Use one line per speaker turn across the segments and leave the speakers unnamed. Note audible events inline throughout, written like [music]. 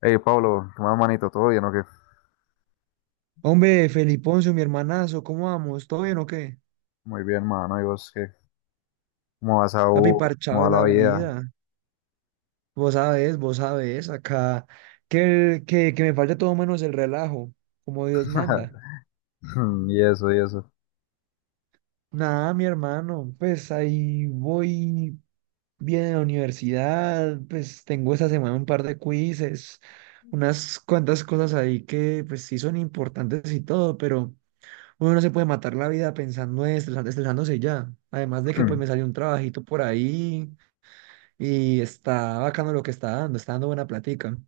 Hey Pablo, ¿qué más, manito? ¿Todo bien o qué?
Hombre, Feliponcio, mi hermanazo, ¿cómo vamos? ¿Todo bien o qué?
Muy bien, mano. ¿Y vos qué? ¿Cómo vas a
Papi,
U?
parchado
¿Cómo
de
va la
la
vida?
vida. Vos sabés, acá que me falta todo menos el relajo, como Dios manda.
[laughs] Y eso, y eso.
Nada, mi hermano, pues ahí voy bien a la universidad, pues tengo esta semana un par de quizzes, unas cuantas cosas ahí que pues sí son importantes y todo, pero uno no se puede matar la vida pensando en estresándose ya. Además de que pues me
[clears throat]
salió
[laughs]
un trabajito por ahí. Y está bacano lo que está dando buena platica.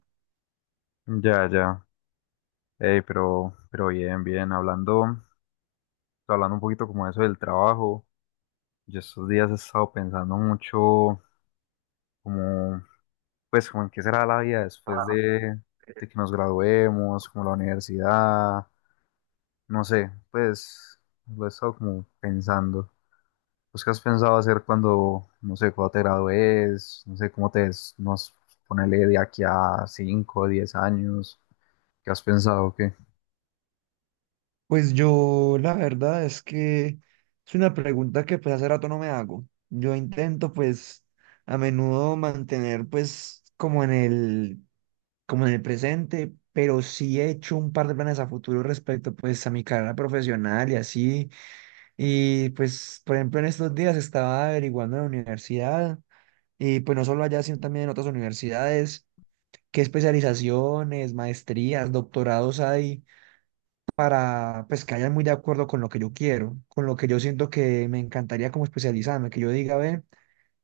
Ya, ya. Hey, pero bien, bien. Hablando, hablando un poquito como eso del trabajo. Yo estos días he estado pensando mucho como, pues, como en qué será la vida después de que nos graduemos, como la universidad, no sé, pues, lo he estado como pensando. Pues, ¿qué has pensado hacer cuando, no sé, cuando te gradúes? No sé, ¿cómo te ves? Nos ponele de aquí a 5 o 10 años. ¿Qué has pensado? ¿O qué?
Pues yo, la verdad es que es una pregunta que pues hace rato no me hago. Yo intento pues a menudo mantener pues como en el presente, pero sí he hecho un par de planes a futuro respecto pues a mi carrera profesional y así. Y pues por ejemplo en estos días estaba averiguando en la universidad y pues no solo allá sino también en otras universidades. Qué especializaciones, maestrías, doctorados hay para pues que vayan muy de acuerdo con lo que yo quiero, con lo que yo siento que me encantaría como especializarme, que yo diga, ve,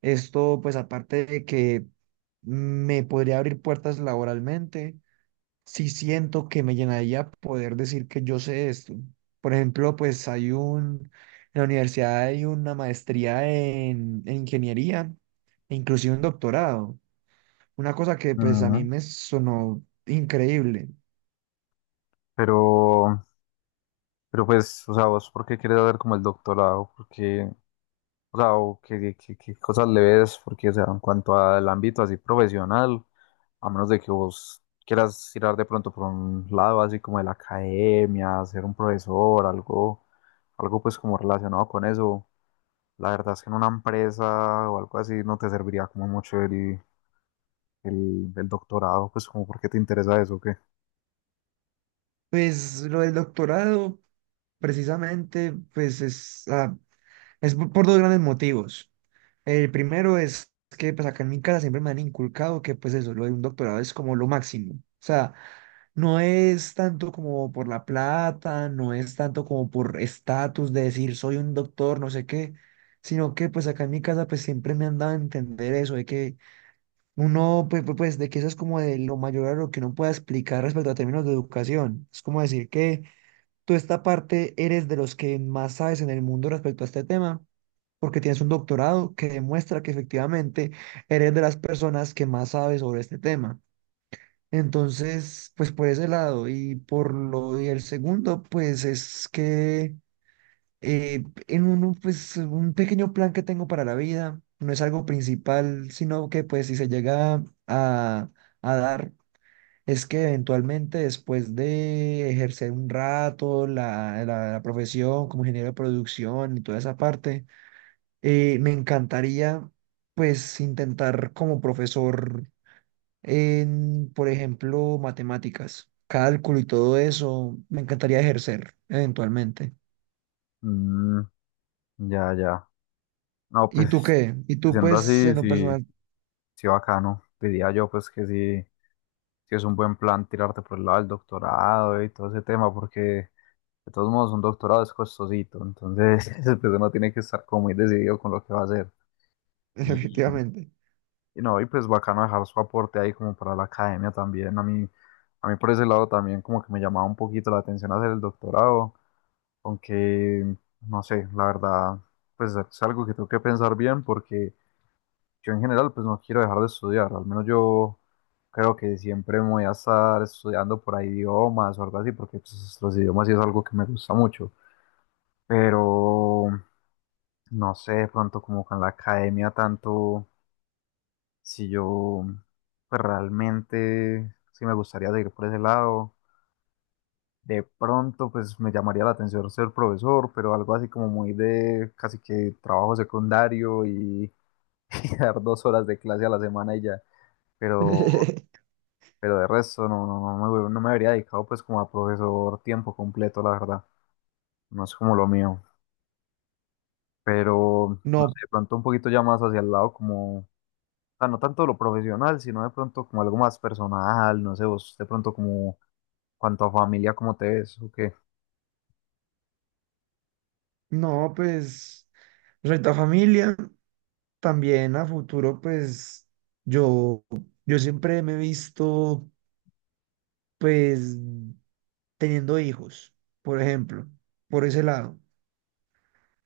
esto pues aparte de que me podría abrir puertas laboralmente, sí siento que me llenaría poder decir que yo sé esto. Por ejemplo, pues hay un, en la universidad hay una maestría en ingeniería, e inclusive un doctorado. Una cosa que pues a mí
Ujú.
me sonó increíble.
Pero, pero pues, o sea, ¿vos por qué quieres hacer como el doctorado? Porque, o sea, ¿o qué, qué cosas le ves? Porque, o sea, en cuanto al ámbito así profesional, a menos de que vos quieras tirar de pronto por un lado así como de la academia, ser un profesor, algo pues como relacionado con eso. La verdad es que en una empresa o algo así no te serviría como mucho el doctorado, pues como porque te interesa eso, que
Pues lo del doctorado, precisamente, pues es, es por dos grandes motivos. El primero es que pues acá en mi casa siempre me han inculcado que pues eso, lo de un doctorado es como lo máximo. O sea, no es tanto como por la plata, no es tanto como por estatus de decir soy un doctor, no sé qué, sino que pues acá en mi casa pues siempre me han dado a entender eso de que uno, pues, de que eso es como de lo mayor a lo que uno pueda explicar respecto a términos de educación. Es como decir que tú esta parte eres de los que más sabes en el mundo respecto a este tema, porque tienes un doctorado que demuestra que efectivamente eres de las personas que más sabes sobre este tema. Entonces, pues por ese lado. Y por lo, y el segundo, pues es que en un pues, un pequeño plan que tengo para la vida, no es algo principal, sino que, pues, si se llega a dar, es que eventualmente después de ejercer un rato la profesión como ingeniero de producción y toda esa parte, me encantaría, pues, intentar como profesor en, por ejemplo, matemáticas, cálculo y todo eso, me encantaría ejercer eventualmente.
ya, ya. No,
¿Y tú
pues
qué? ¿Y tú
siendo
pues
así,
en lo
sí,
personal?
sí bacano. Diría yo pues que sí, sí es un buen plan tirarte por el lado del doctorado y todo ese tema, porque de todos modos un doctorado es costosito, entonces [laughs] pues uno tiene que estar como muy decidido con lo que va a hacer.
Efectivamente.
Y no, y pues bacano dejar su aporte ahí como para la academia también. A mí por ese lado también como que me llamaba un poquito la atención hacer el doctorado, aunque no sé, la verdad, pues es algo que tengo que pensar bien porque yo en general pues no quiero dejar de estudiar, al menos yo creo que siempre me voy a estar estudiando por ahí idiomas o algo así, porque pues, los idiomas sí es algo que me gusta mucho, pero no sé, de pronto como con la academia tanto. Si yo pues, realmente, sí me gustaría seguir por ese lado. De pronto, pues me llamaría la atención ser profesor, pero algo así como muy de casi que trabajo secundario y [laughs] dar 2 horas de clase a la semana y ya. Pero,
[laughs]
pero de resto, no, no me habría dedicado pues como a profesor tiempo completo, la verdad. No es como lo mío. Pero, no sé,
No,
de pronto un poquito ya más hacia el lado como, o sea, no tanto lo profesional, sino de pronto como algo más personal, no sé, vos de pronto como cuanto a familia, ¿cómo te ves? ¿O qué?
no, pues, Reta Familia, también a futuro, pues, yo, yo siempre me he visto, pues, teniendo hijos, por ejemplo, por ese lado.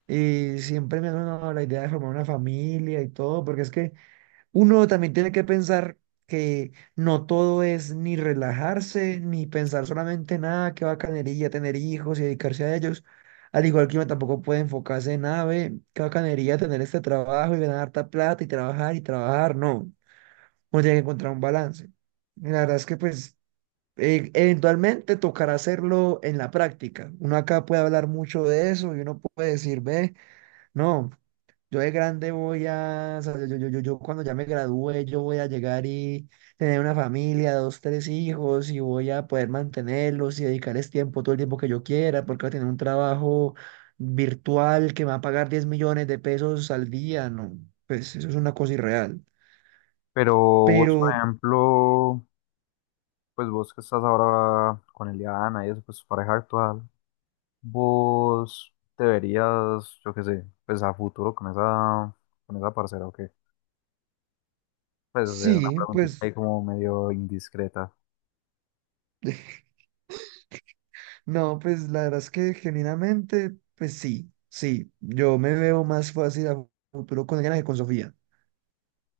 Y siempre me ha sonado la idea de formar una familia y todo, porque es que uno también tiene que pensar que no todo es ni relajarse, ni pensar solamente nada, qué bacanería tener hijos y dedicarse a ellos. Al igual que uno tampoco puede enfocarse en nada, ve, qué bacanería tener este trabajo y ganar harta plata y trabajar y trabajar. No, uno tiene que encontrar un balance. La verdad es que pues eventualmente tocará hacerlo en la práctica. Uno acá puede hablar mucho de eso y uno puede decir, ve, no. Yo de grande voy a, o sea, yo cuando ya me gradúe, yo voy a llegar y tener una familia, 2, 3 hijos, y voy a poder mantenerlos y dedicarles tiempo, todo el tiempo que yo quiera, porque voy a tener un trabajo virtual que me va a pagar 10 millones de pesos al día, no, pues eso es una cosa irreal.
Pero vos, por
Pero
ejemplo, pues vos que estás ahora con Eliana y eso, pues tu pareja actual, vos te verías, yo qué sé, pues a futuro con esa parcera, ¿o qué? Pues es una
sí,
preguntita
pues,
ahí como medio indiscreta,
[laughs] no, pues la verdad es que genuinamente, pues sí, sí, yo me veo más fácil a futuro con ella que con Sofía,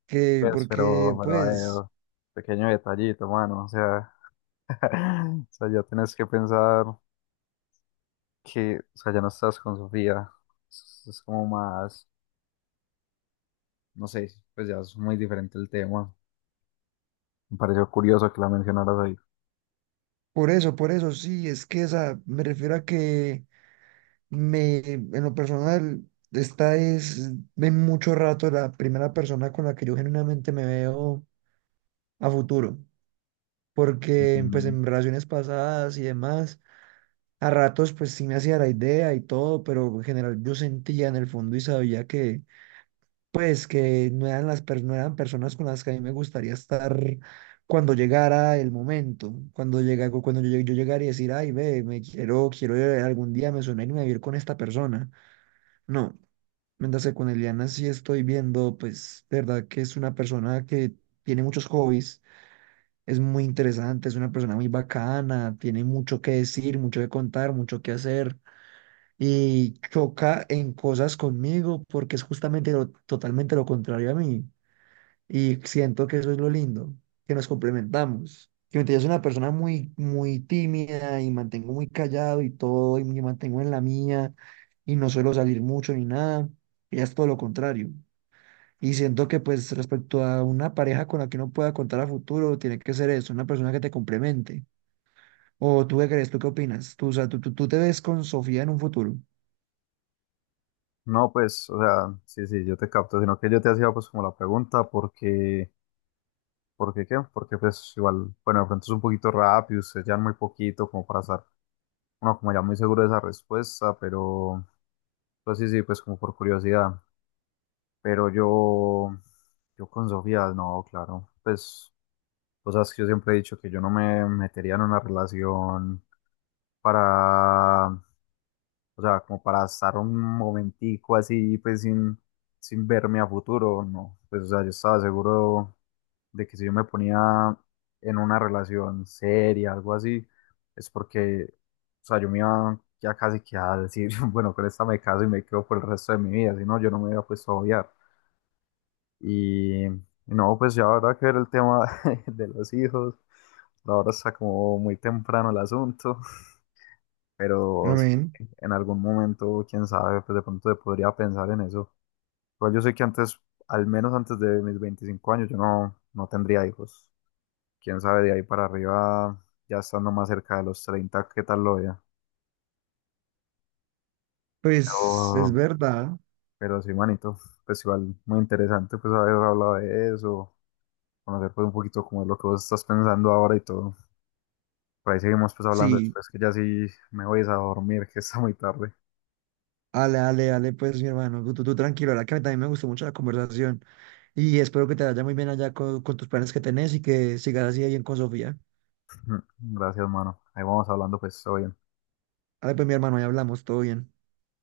que
pues,
porque
pero a
pues...
ver, pequeño detallito, mano, o sea, [laughs] o sea, ya tienes que pensar que, o sea, ya no estás con Sofía, es como más, no sé, pues ya es muy diferente el tema. Me pareció curioso que la mencionaras ahí.
Por eso, sí, es que esa, me refiero a que me, en lo personal, esta es de mucho rato la primera persona con la que yo genuinamente me veo a futuro, porque pues
Mm,
en relaciones pasadas y demás, a ratos pues sí me hacía la idea y todo, pero en general yo sentía en el fondo y sabía que pues que no eran no eran personas con las que a mí me gustaría estar cuando llegara el momento, cuando llega, cuando yo llegara y decir, ay, ve, quiero algún día me suena irme a vivir con esta persona. No, mientras que con Eliana sí estoy viendo, pues, de verdad que es una persona que tiene muchos hobbies, es muy interesante, es una persona muy bacana, tiene mucho que decir, mucho que contar, mucho que hacer. Y choca en cosas conmigo porque es justamente lo, totalmente lo contrario a mí. Y siento que eso es lo lindo, que nos complementamos. Que mientras yo soy una persona muy tímida y mantengo muy callado y todo, y me mantengo en la mía, y no suelo salir mucho ni nada, ella es todo lo contrario. Y siento que pues respecto a una pareja con la que uno pueda contar a futuro, tiene que ser eso, una persona que te complemente. ¿O tú qué crees? ¿Tú qué opinas? Tú, o sea, tú te ves con Sofía en un futuro.
no, pues, o sea, sí, sí, yo te capto, sino que yo te hacía pues como la pregunta, porque, ¿por qué qué? Porque pues igual, bueno, de pronto es un poquito rápido, ustedes ya muy poquito como para estar, bueno, como ya muy seguro de esa respuesta, pero, pues sí, sí, pues como por curiosidad. Pero yo con Sofía, no, claro, pues, o sea, es que yo siempre he dicho que yo no me metería en una relación para, o sea, como para estar un momentico así, pues sin verme a futuro, no. Pues, o sea, yo estaba seguro de que si yo me ponía en una relación seria, algo así, es porque, o sea, yo me iba ya casi que a decir, [laughs] bueno, con esta me caso y me quedo por el resto de mi vida, si no, yo no me hubiera puesto a obviar. Y no, pues ya ahora que ver el tema [laughs] de los hijos, ahora está como muy temprano el asunto. Pero sí,
Amén.
en algún momento, quién sabe, pues de pronto se podría pensar en eso. Pero yo sé que antes, al menos antes de mis 25 años, yo no tendría hijos. Quién sabe, de ahí para arriba, ya estando más cerca de los 30 qué tal lo vea.
Pues es
Pero,
verdad,
pero sí, manito, pues igual muy interesante pues haber hablado de eso, conocer pues un poquito cómo es lo que vos estás pensando ahora y todo. Por ahí seguimos pues hablando
sí.
después, que ya sí me voy a dormir, [laughs] que está muy tarde.
Ale, ale, ale, pues mi hermano, tú tranquilo, la verdad que a mí también me gustó mucho la conversación y espero que te vaya muy bien allá con tus planes que tenés y que sigas así de bien con Sofía.
[laughs] Gracias, mano. Ahí vamos hablando pues, todo bien.
Ale, pues mi hermano, ya hablamos, todo bien.